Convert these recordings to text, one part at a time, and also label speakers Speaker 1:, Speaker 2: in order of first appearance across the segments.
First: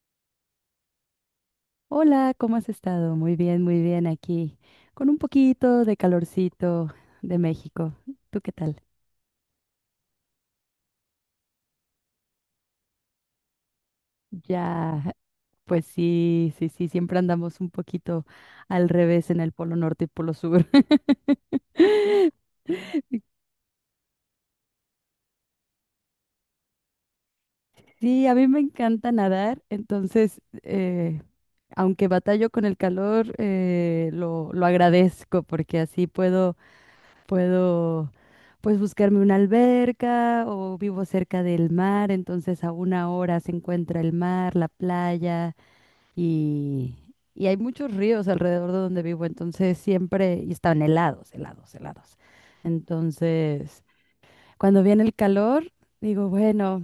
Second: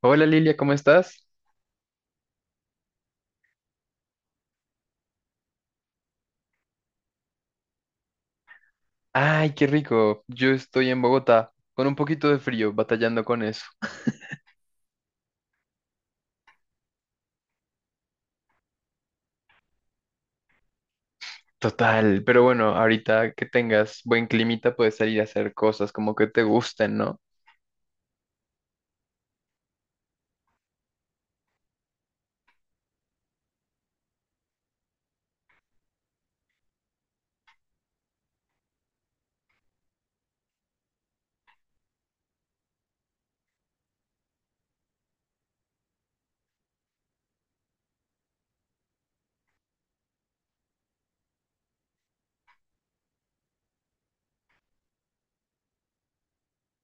Speaker 1: Hola Lilia, ¿cómo estás?
Speaker 2: Hola, ¿cómo has estado? Muy bien aquí, con un poquito de calorcito de México. ¿Tú qué tal?
Speaker 1: Ay, qué rico. Yo estoy en Bogotá con un poquito de frío, batallando con eso.
Speaker 2: Ya, pues sí, sí, sí, siempre andamos un poquito al revés en el polo norte y polo sur.
Speaker 1: Total, pero bueno, ahorita que tengas buen climita puedes salir a hacer cosas como que te gusten, ¿no?
Speaker 2: Sí, a mí me encanta nadar, entonces, aunque batallo con el calor, lo agradezco porque así puedo, pues, buscarme una alberca o vivo cerca del mar, entonces a una hora se encuentra el mar, la playa y, y hay muchos ríos alrededor de donde vivo, entonces siempre, y están helados, helados, helados. Entonces, cuando viene el calor, digo, bueno,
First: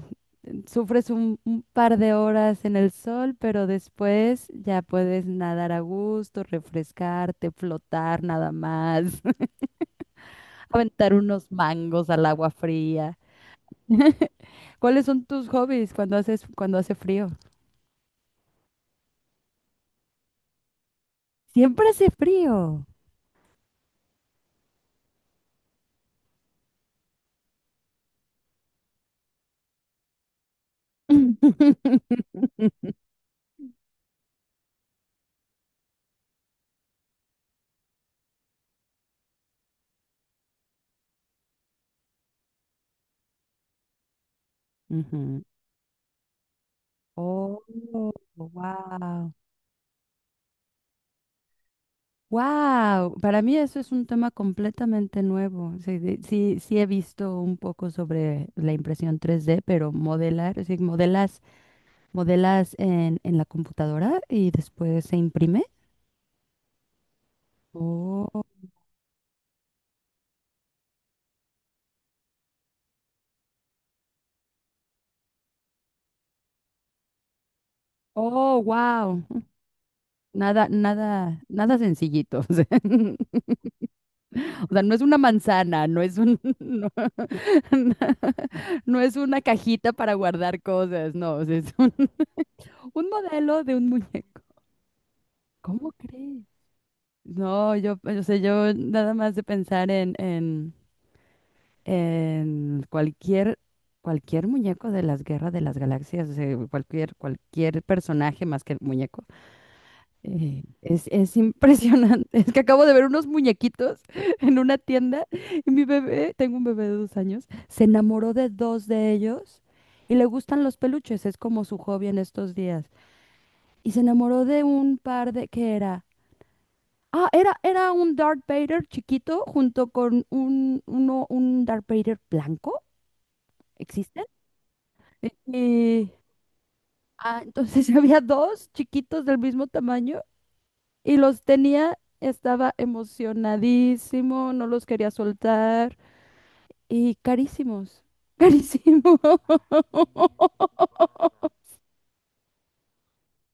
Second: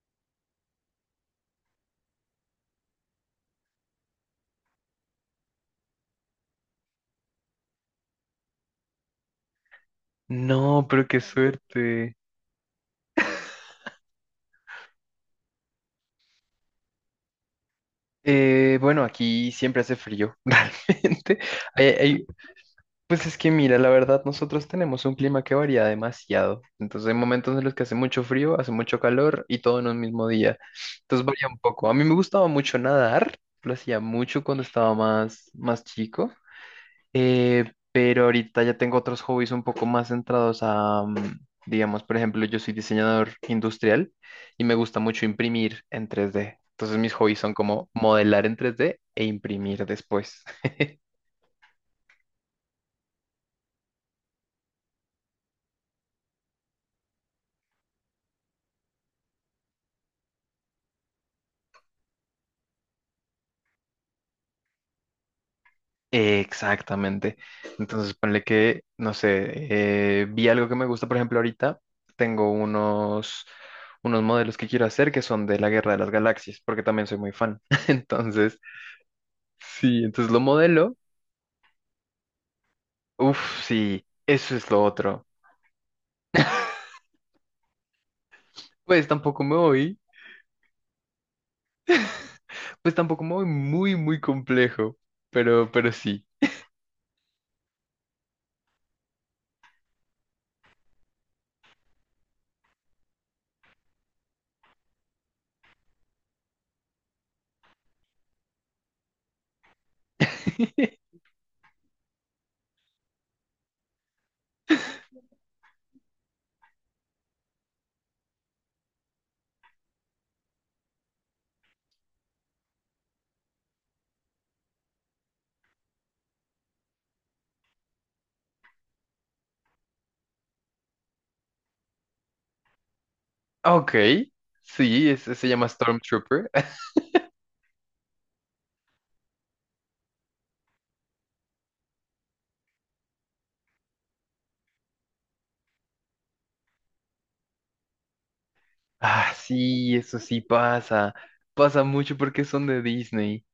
Speaker 2: sufres un par de horas en el sol, pero después ya puedes nadar a gusto, refrescarte, flotar nada más
Speaker 1: No, pero
Speaker 2: aventar
Speaker 1: qué
Speaker 2: unos mangos
Speaker 1: suerte.
Speaker 2: al agua fría. ¿Cuáles son tus hobbies cuando hace frío?
Speaker 1: Bueno, aquí siempre hace frío, realmente. Hay,
Speaker 2: Siempre hace
Speaker 1: hay-
Speaker 2: frío.
Speaker 1: Pues es que mira, la verdad, nosotros tenemos un clima que varía demasiado. Entonces hay momentos en los que hace mucho frío, hace mucho calor y todo en un mismo día. Entonces varía un poco. A mí me gustaba mucho nadar, lo hacía mucho cuando estaba más chico, pero ahorita ya tengo otros hobbies un poco más centrados digamos, por ejemplo, yo soy diseñador industrial y me gusta mucho
Speaker 2: Ujú.
Speaker 1: imprimir en 3D. Entonces mis hobbies son
Speaker 2: Oh,
Speaker 1: como modelar en 3D e
Speaker 2: wow.
Speaker 1: imprimir después.
Speaker 2: Wow, para mí eso es un tema completamente nuevo. Sí, sí he visto un poco sobre la impresión 3D, pero modelar, es decir, modelas en la computadora y después se imprime.
Speaker 1: Exactamente. Entonces,
Speaker 2: Oh,
Speaker 1: ponle que, no sé, vi algo que me gusta, por ejemplo, ahorita tengo unos, unos modelos que quiero hacer que son de la Guerra de las Galaxias, porque también soy muy fan. Entonces,
Speaker 2: oh, wow.
Speaker 1: sí, entonces lo
Speaker 2: Nada,
Speaker 1: modelo.
Speaker 2: nada, nada sencillito. O sea,
Speaker 1: Uf, sí, eso es
Speaker 2: o
Speaker 1: lo
Speaker 2: sea, no es una
Speaker 1: otro.
Speaker 2: manzana, no es un, no, no
Speaker 1: Pues
Speaker 2: es una
Speaker 1: tampoco me
Speaker 2: cajita
Speaker 1: voy,
Speaker 2: para guardar cosas, no, o sea, es un,
Speaker 1: pues
Speaker 2: un
Speaker 1: tampoco me voy
Speaker 2: modelo de un
Speaker 1: muy
Speaker 2: muñeco.
Speaker 1: complejo, pero
Speaker 2: ¿Cómo
Speaker 1: sí.
Speaker 2: crees? No, yo, o sea, yo nada más de pensar en, en cualquier muñeco de las guerras de las galaxias, o sea, cualquier personaje más que el muñeco. Es, es impresionante. Es que acabo de ver unos muñequitos en una tienda y mi bebé, tengo un bebé de 2 años, se enamoró de dos de ellos y le gustan los peluches, es como su hobby en estos días. Y se enamoró de un par de, ¿qué era? Ah, era un Darth Vader chiquito junto con un Darth Vader blanco.
Speaker 1: Ok,
Speaker 2: ¿Existen?
Speaker 1: sí, ese se llama
Speaker 2: Y,
Speaker 1: Stormtrooper.
Speaker 2: entonces había dos chiquitos del mismo tamaño. Y los tenía, estaba emocionadísimo, no los quería soltar y carísimos, carísimos.
Speaker 1: Ah, sí, eso sí pasa. Pasa mucho porque son de Disney.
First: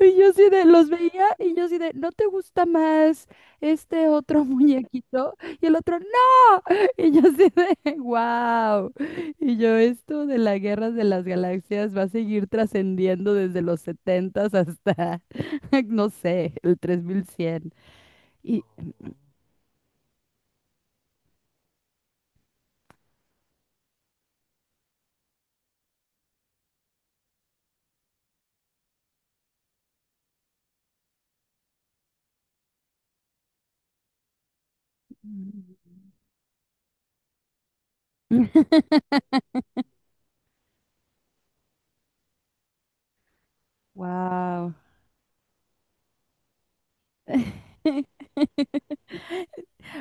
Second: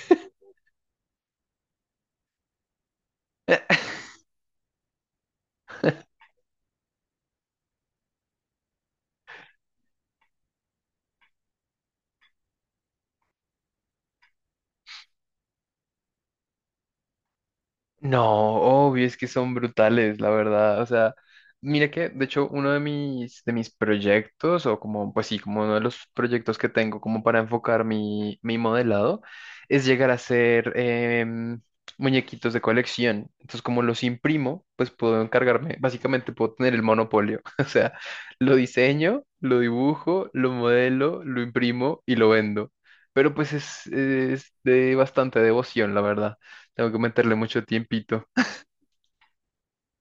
Speaker 2: Y yo sí de, los veía y yo sí de, ¿no te gusta más este otro muñequito? Y el otro, ¡no! Y yo sí de, ¡wow! Y yo, esto de las guerras de las galaxias va a seguir trascendiendo desde los 70s hasta, no sé, el 3100.
Speaker 1: No,
Speaker 2: Y...
Speaker 1: obvio, es que son brutales, la verdad. O sea, mira que, de hecho, uno de mis proyectos, o como, pues sí, como uno de los proyectos que tengo como para enfocar mi modelado, es llegar a hacer muñequitos de colección. Entonces, como los imprimo, pues puedo encargarme, básicamente puedo tener el monopolio. O sea, lo diseño, lo dibujo, lo modelo, lo imprimo y lo vendo. Pero pues es
Speaker 2: Wow.
Speaker 1: de bastante devoción, la verdad. Tengo que meterle mucho tiempito.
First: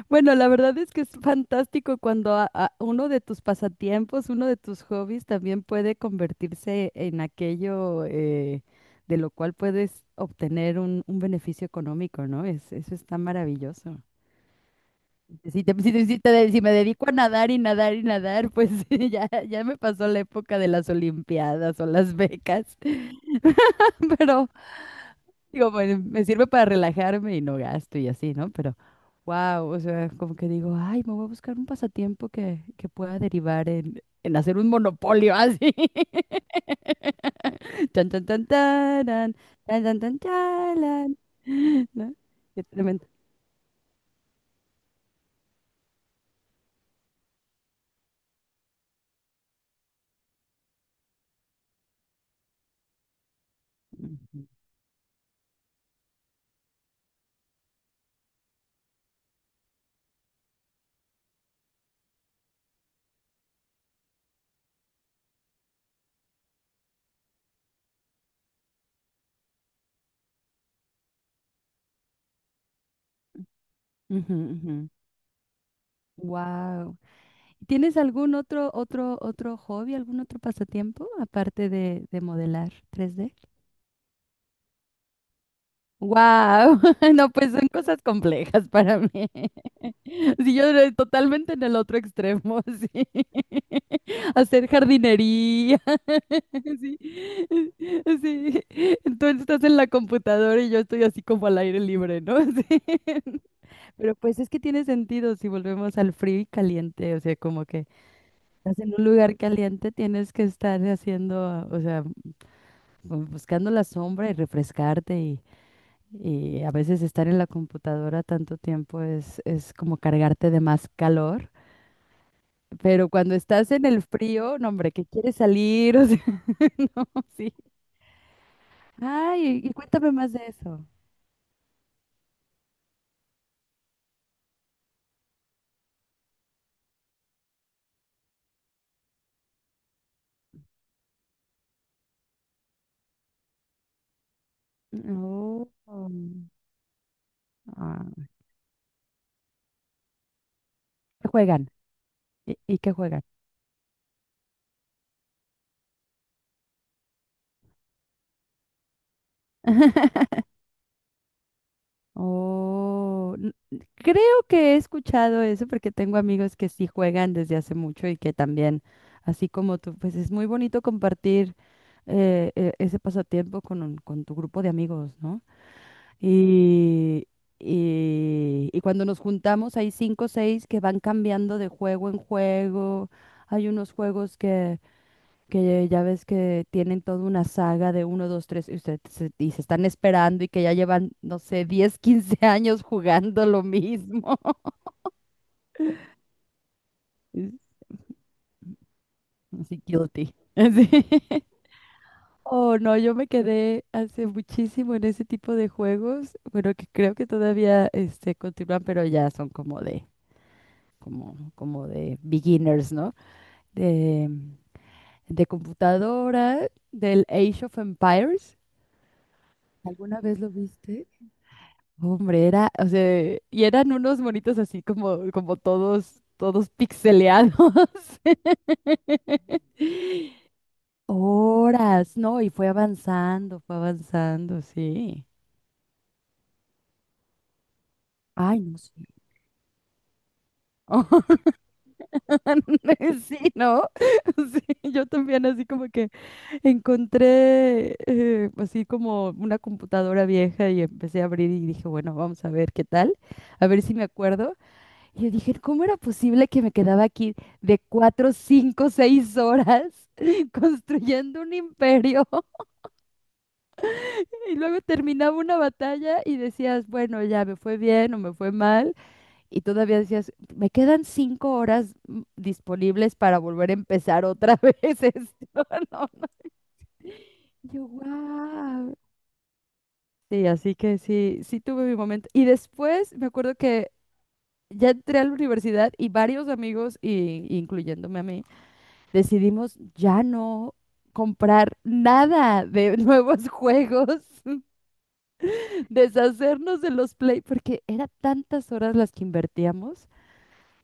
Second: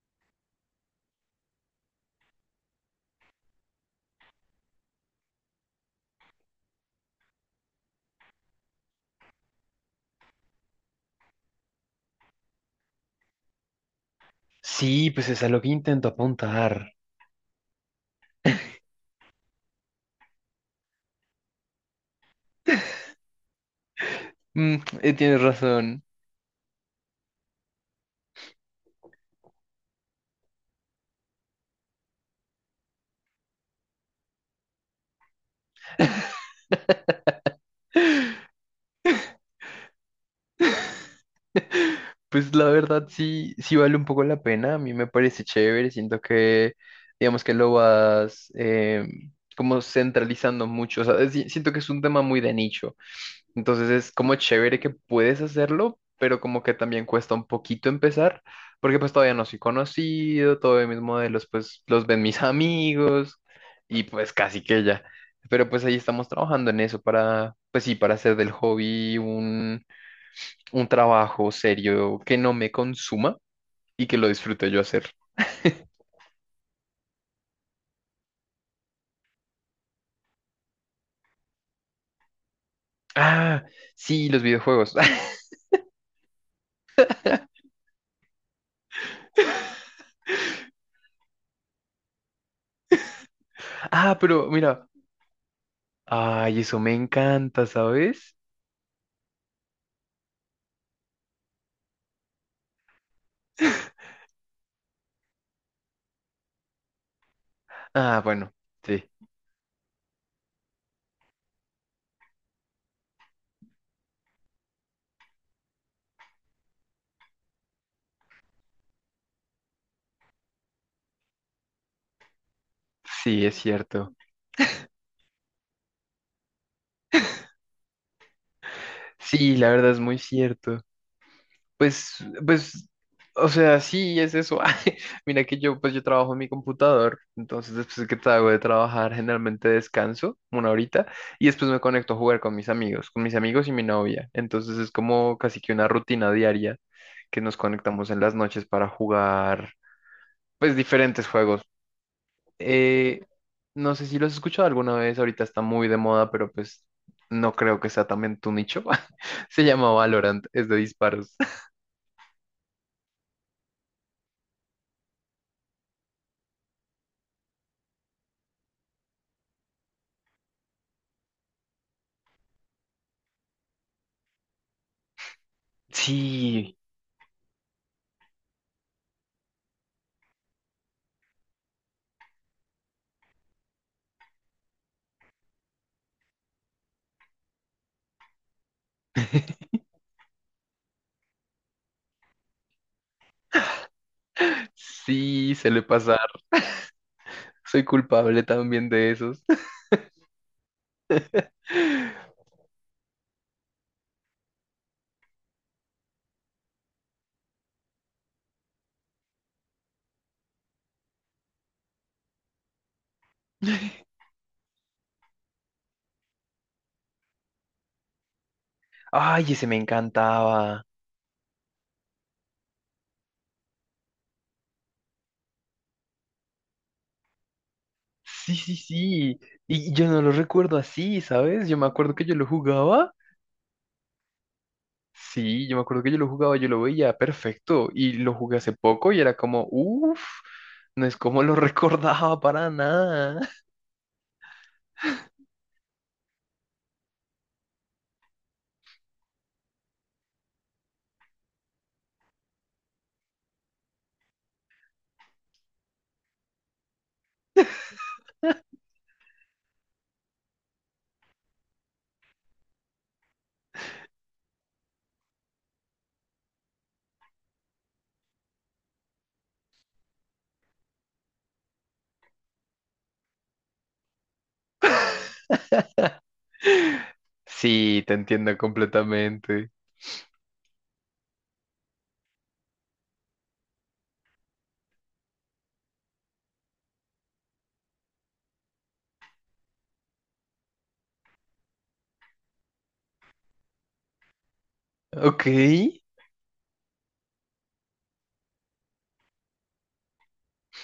Speaker 2: Bueno, la verdad es que es fantástico cuando uno de tus pasatiempos, uno de tus hobbies también puede convertirse en aquello, de lo cual puedes obtener un beneficio económico, ¿no? Eso está maravilloso.
Speaker 1: Sí, pues es a lo que intento
Speaker 2: Si me
Speaker 1: apuntar.
Speaker 2: dedico a nadar y nadar y nadar, pues ya me pasó la época de las olimpiadas o las becas. Pero
Speaker 1: Mm, tienes
Speaker 2: digo, pues
Speaker 1: razón.
Speaker 2: me sirve para relajarme y no gasto y así, ¿no? Pero, wow, o sea, como que digo, ay, me voy a buscar un pasatiempo que pueda derivar en hacer un monopolio así. Tan, tan, tan, taran, tan, tan, tan, talan. ¿No?
Speaker 1: Pues
Speaker 2: Qué
Speaker 1: la verdad
Speaker 2: tremendo.
Speaker 1: sí, sí vale un poco la pena. A mí me parece chévere. Siento que, digamos que lo vas como centralizando mucho. O sea, siento que es un tema muy de nicho. Entonces es como
Speaker 2: Ujú,
Speaker 1: chévere que puedes hacerlo, pero como que también cuesta un poquito empezar, porque pues todavía no soy conocido, todavía mis modelos pues los ven mis amigos y pues casi que ya. Pero pues ahí estamos trabajando en eso para, pues sí, para hacer del hobby un trabajo serio que no me consuma y que lo
Speaker 2: ujú,
Speaker 1: disfrute
Speaker 2: ujú.
Speaker 1: yo hacer.
Speaker 2: Wow. ¿Tienes algún otro hobby, algún otro pasatiempo aparte de modelar tres d.
Speaker 1: Ah, sí, los videojuegos.
Speaker 2: Wow. No, pues son cosas complejas para mí. Sí, yo era totalmente en el otro extremo, sí.
Speaker 1: Ah, pero
Speaker 2: Hacer
Speaker 1: mira,
Speaker 2: jardinería,
Speaker 1: ay, eso me
Speaker 2: sí.
Speaker 1: encanta, ¿sabes?
Speaker 2: Sí. Entonces estás en la computadora y yo estoy así como al aire libre, ¿no? Sí. Pero pues es que tiene sentido si volvemos al frío y caliente, o sea, como que
Speaker 1: Ah, bueno,
Speaker 2: estás en
Speaker 1: sí.
Speaker 2: un lugar caliente, tienes que estar haciendo, o sea, buscando la sombra y refrescarte y a veces estar en la computadora tanto tiempo es como cargarte de más calor. Pero cuando
Speaker 1: Sí, es
Speaker 2: estás en el
Speaker 1: cierto.
Speaker 2: frío, no, hombre, que quieres salir, o sea, no, sí.
Speaker 1: Sí,
Speaker 2: Ay,
Speaker 1: la
Speaker 2: y
Speaker 1: verdad es
Speaker 2: cuéntame
Speaker 1: muy
Speaker 2: más de
Speaker 1: cierto.
Speaker 2: eso.
Speaker 1: Pues, pues, o sea, sí, es eso. Ay, mira que yo, pues yo trabajo en mi computador, entonces después que hago de trabajar, generalmente descanso una horita y después me conecto a jugar con mis amigos y mi novia. Entonces es como casi
Speaker 2: Oh,
Speaker 1: que una rutina diaria que nos conectamos en
Speaker 2: ah,
Speaker 1: las noches para jugar, pues, diferentes
Speaker 2: ¿qué
Speaker 1: juegos.
Speaker 2: juegan? ¿Y qué
Speaker 1: Eh,
Speaker 2: juegan?
Speaker 1: no sé si lo has escuchado alguna vez, ahorita está muy de moda, pero pues no creo que sea también tu nicho. Se llama Valorant, es de disparos.
Speaker 2: Oh, creo que he escuchado eso porque tengo amigos que sí juegan desde hace mucho y que también, así como tú, pues es muy bonito compartir, ese pasatiempo con, con tu grupo de amigos, ¿no?
Speaker 1: Sí,
Speaker 2: Y, y cuando nos juntamos hay cinco o seis que van cambiando de juego en juego. Hay unos juegos que ya ves que tienen toda una saga de uno, dos, tres, y se están esperando y que ya llevan, no sé, 10 15 años jugando lo mismo.
Speaker 1: sí, se le pasar. Soy culpable también de esos.
Speaker 2: Así guilty. Así. Oh, no, yo me quedé hace muchísimo en ese tipo de juegos. Bueno, que creo que todavía continúan, pero ya son como de beginners, ¿no? De, de computadora, del Age of Empires.
Speaker 1: Ay, ese me
Speaker 2: ¿Alguna vez lo
Speaker 1: encantaba.
Speaker 2: viste? Hombre, era, o sea, y eran unos monitos así como todos, todos pixeleados.
Speaker 1: Sí, sí, sí. Y yo no lo recuerdo así, ¿sabes? Yo me acuerdo
Speaker 2: Horas,
Speaker 1: que yo
Speaker 2: ¿no?
Speaker 1: lo
Speaker 2: Y
Speaker 1: jugaba.
Speaker 2: fue avanzando, sí.
Speaker 1: Sí, yo me acuerdo que yo lo jugaba, yo lo veía perfecto y lo jugué
Speaker 2: Ay,
Speaker 1: hace
Speaker 2: no sé.
Speaker 1: poco y era como, uff, no es como lo recordaba para
Speaker 2: Sí,
Speaker 1: nada.
Speaker 2: ¿no? Sí, yo también así como que encontré, así como una computadora vieja y empecé a abrir y dije, bueno, vamos a ver qué tal, a ver si me acuerdo. Y yo dije, ¿cómo era posible que me quedaba aquí de cuatro, cinco, seis horas construyendo un imperio? Y luego terminaba una batalla y decías, bueno, ya me fue bien o me fue mal. Y todavía decías, me quedan 5 horas disponibles para volver a empezar otra vez esto. No, no. Yo,
Speaker 1: Sí, te entiendo
Speaker 2: wow.
Speaker 1: completamente.
Speaker 2: Sí, así que sí, sí tuve mi momento. Y después me acuerdo que ya entré a la universidad y varios amigos, y, incluyéndome a mí, decidimos ya no comprar nada de nuevos juegos,
Speaker 1: Ok,
Speaker 2: deshacernos de los Play, porque era tantas horas las que invertíamos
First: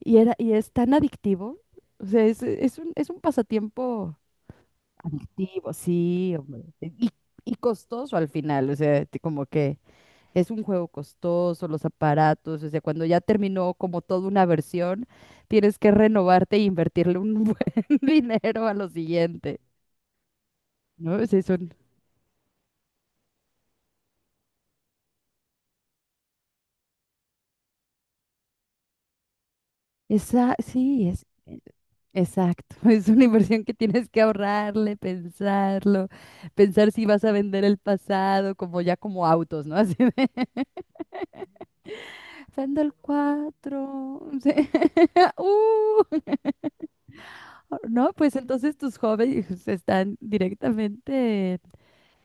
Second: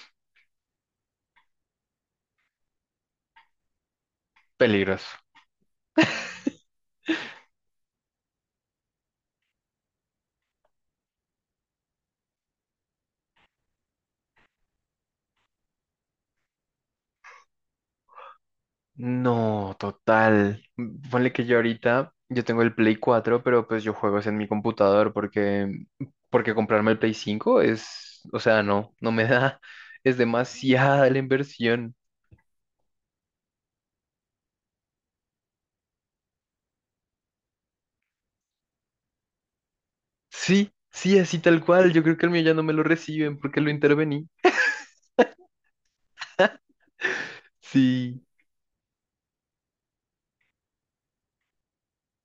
Speaker 2: y era, y es tan adictivo. O sea, es un pasatiempo
Speaker 1: peligroso.
Speaker 2: adictivo, sí, hombre. Y costoso al final, o sea, como que es un juego costoso, los aparatos, o sea, cuando ya terminó como toda una versión, tienes que renovarte e invertirle un buen dinero a lo siguiente,
Speaker 1: No, total.
Speaker 2: ¿no? O
Speaker 1: Ponle
Speaker 2: sea,
Speaker 1: que yo ahorita, yo tengo el Play 4, pero pues yo juego es en mi computador porque, porque comprarme el Play 5 es, o sea, no, no me da, es
Speaker 2: esa, sí,
Speaker 1: demasiada la inversión.
Speaker 2: exacto, es una inversión que tienes que ahorrarle, pensarlo, pensar si vas a vender el pasado, como ya como autos, ¿no? Así de,
Speaker 1: Sí, sí, así tal cual. Yo creo que el mío ya no me
Speaker 2: vendo
Speaker 1: lo
Speaker 2: el
Speaker 1: reciben porque lo intervení.
Speaker 2: 4, no,
Speaker 1: Sí.
Speaker 2: pues entonces tus hobbies están directamente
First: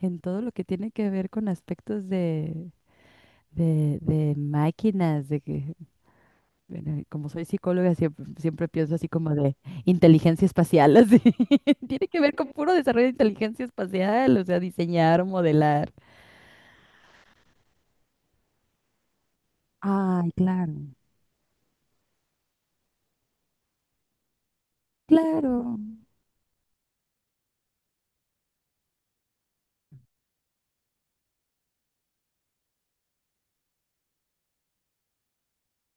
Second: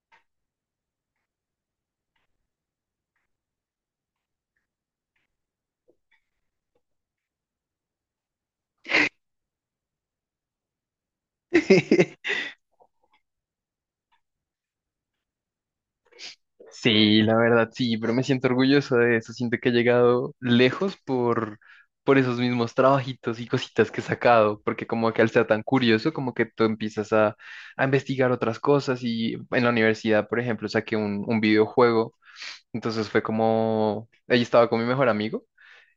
Speaker 2: en todo lo que tiene que ver con aspectos de máquinas, de que, bueno, como soy psicóloga, siempre, siempre pienso así como de inteligencia espacial, así. Tiene que ver con puro desarrollo de inteligencia espacial, o sea, diseñar, modelar.
Speaker 1: Sí, la verdad, sí, pero me siento orgulloso de eso. Siento que he
Speaker 2: Ay,
Speaker 1: llegado
Speaker 2: claro,
Speaker 1: lejos por esos mismos trabajitos y cositas que he sacado, porque como que al ser tan
Speaker 2: claro.
Speaker 1: curioso, como que tú empiezas a investigar otras cosas y en la universidad, por ejemplo, saqué un videojuego, entonces fue como, ahí estaba con mi mejor amigo.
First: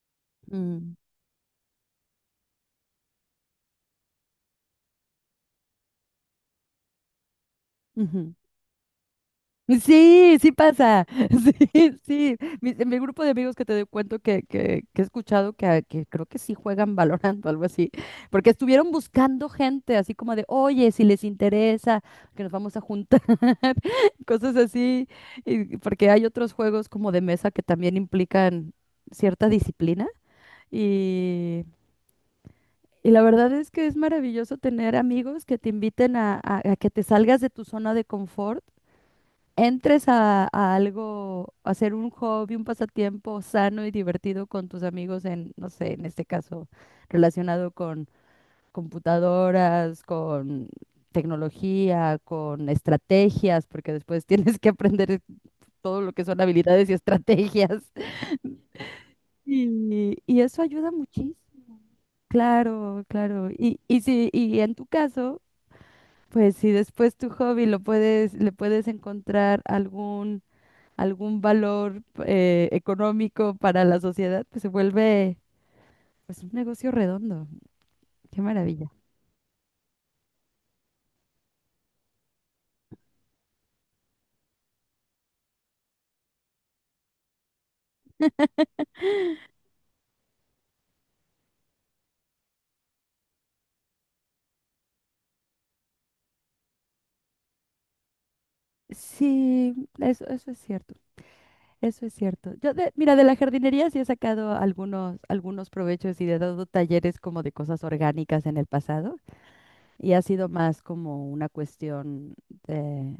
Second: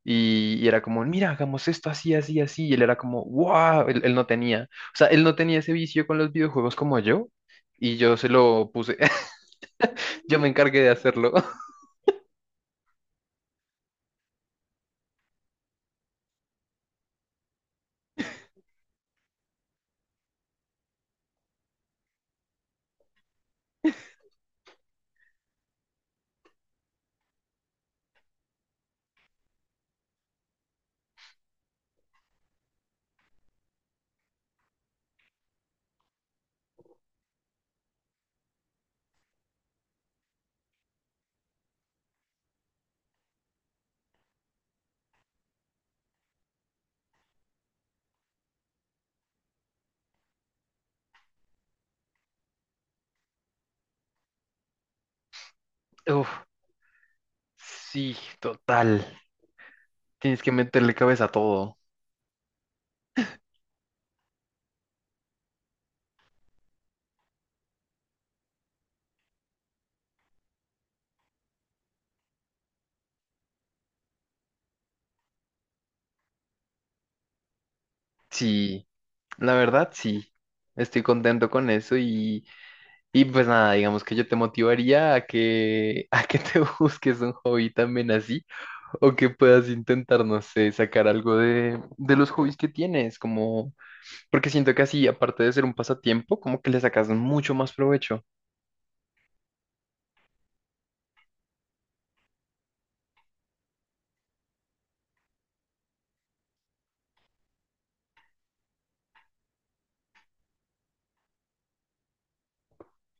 Speaker 1: Y era
Speaker 2: Mm,
Speaker 1: como, mira, hagamos esto así, así, así. Y él era como, wow, él no tenía, o sea, él no tenía ese vicio con los videojuegos como yo. Y yo se
Speaker 2: ujú.
Speaker 1: lo puse,
Speaker 2: Sí,
Speaker 1: yo me
Speaker 2: sí
Speaker 1: encargué de
Speaker 2: pasa.
Speaker 1: hacerlo.
Speaker 2: Sí, sí. Mi grupo de amigos que te doy cuento que he escuchado que, que creo que sí juegan Valorant o algo así, porque estuvieron buscando gente, así como de, oye, si les interesa, que nos vamos a juntar, cosas así, porque hay otros juegos como de mesa que también implican cierta disciplina y... Y la verdad es que es maravilloso tener amigos que te inviten a, a que te salgas de tu zona de confort, entres a algo, a hacer un hobby, un pasatiempo sano y divertido con tus amigos en, no sé, en este caso, relacionado con computadoras, con tecnología, con estrategias, porque después tienes que aprender todo lo que
Speaker 1: Uf,
Speaker 2: son habilidades y estrategias.
Speaker 1: sí, total.
Speaker 2: Y
Speaker 1: Tienes que
Speaker 2: eso ayuda
Speaker 1: meterle cabeza a todo.
Speaker 2: muchísimo. Claro, claro. Y si, Y en tu caso, pues si después tu hobby lo puedes, le puedes encontrar algún valor, económico para la sociedad, pues se vuelve pues un negocio redondo. Qué
Speaker 1: Sí,
Speaker 2: maravilla.
Speaker 1: la verdad, sí. Estoy contento con eso y pues nada, digamos que yo te motivaría a que, a que te busques un hobby también así o que puedas intentar, no sé, sacar algo de los hobbies que tienes, como. Porque siento que así, aparte de ser un pasatiempo, como que le sacas mucho más provecho.
Speaker 2: Sí, eso es cierto. Eso es cierto. Yo de, mira, de la jardinería sí he sacado algunos provechos y he dado talleres como de cosas orgánicas en el pasado. Y ha sido más como una cuestión de,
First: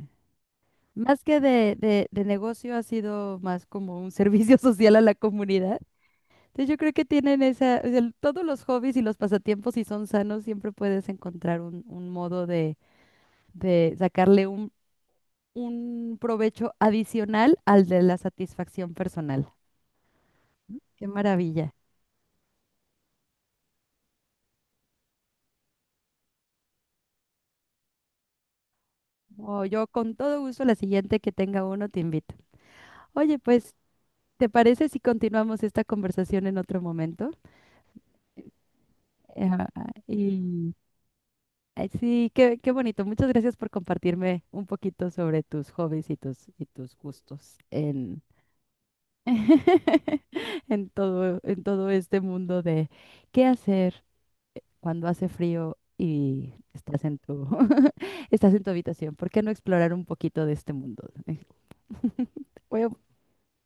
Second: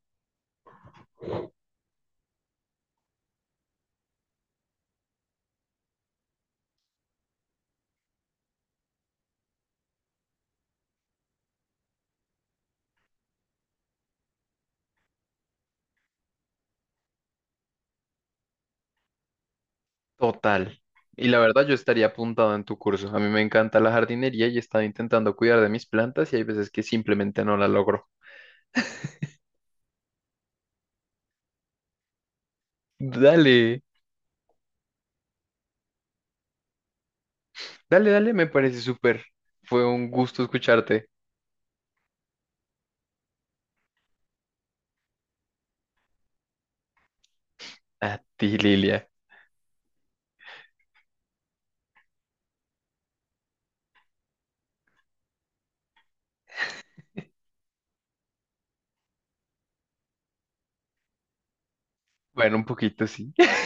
Speaker 2: más que de, de negocio, ha sido más como un servicio social a la comunidad. Entonces yo creo que tienen esa, o sea, todos los hobbies y los pasatiempos, si son sanos, siempre puedes encontrar un modo de sacarle un provecho adicional al de la satisfacción personal.
Speaker 1: Total.
Speaker 2: Qué
Speaker 1: Y la verdad, yo
Speaker 2: maravilla.
Speaker 1: estaría apuntado en tu curso. A mí me encanta la jardinería y he estado intentando cuidar de mis plantas y hay veces que simplemente no la logro.
Speaker 2: Oh, yo con todo gusto la siguiente que tenga uno te invito. Oye, pues,
Speaker 1: Dale,
Speaker 2: ¿te parece si continuamos esta conversación en otro momento?
Speaker 1: dale, me parece súper.
Speaker 2: Ajá,
Speaker 1: Fue un gusto
Speaker 2: y
Speaker 1: escucharte.
Speaker 2: ay, sí, qué bonito. Muchas gracias por compartirme un poquito sobre tus hobbies y tus gustos
Speaker 1: A
Speaker 2: en.
Speaker 1: ti, Lilia.
Speaker 2: En todo este mundo de qué hacer cuando hace frío y estás en tu, estás en tu habitación. ¿Por qué no explorar un poquito de este mundo?
Speaker 1: Bueno, un
Speaker 2: Bueno,
Speaker 1: poquito sí.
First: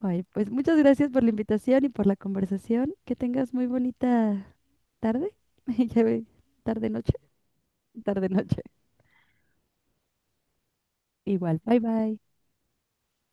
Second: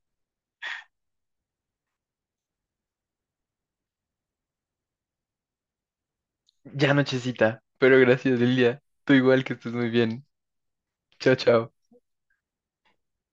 Speaker 2: ay, pues muchas gracias por la invitación y por la conversación. Que tengas muy bonita tarde. Ya ve, tarde
Speaker 1: Ya
Speaker 2: noche,
Speaker 1: nochecita, pero
Speaker 2: tarde
Speaker 1: gracias,
Speaker 2: noche.
Speaker 1: Lilia. Tú igual que estés muy bien. Chao,
Speaker 2: Igual,
Speaker 1: chao.
Speaker 2: bye bye.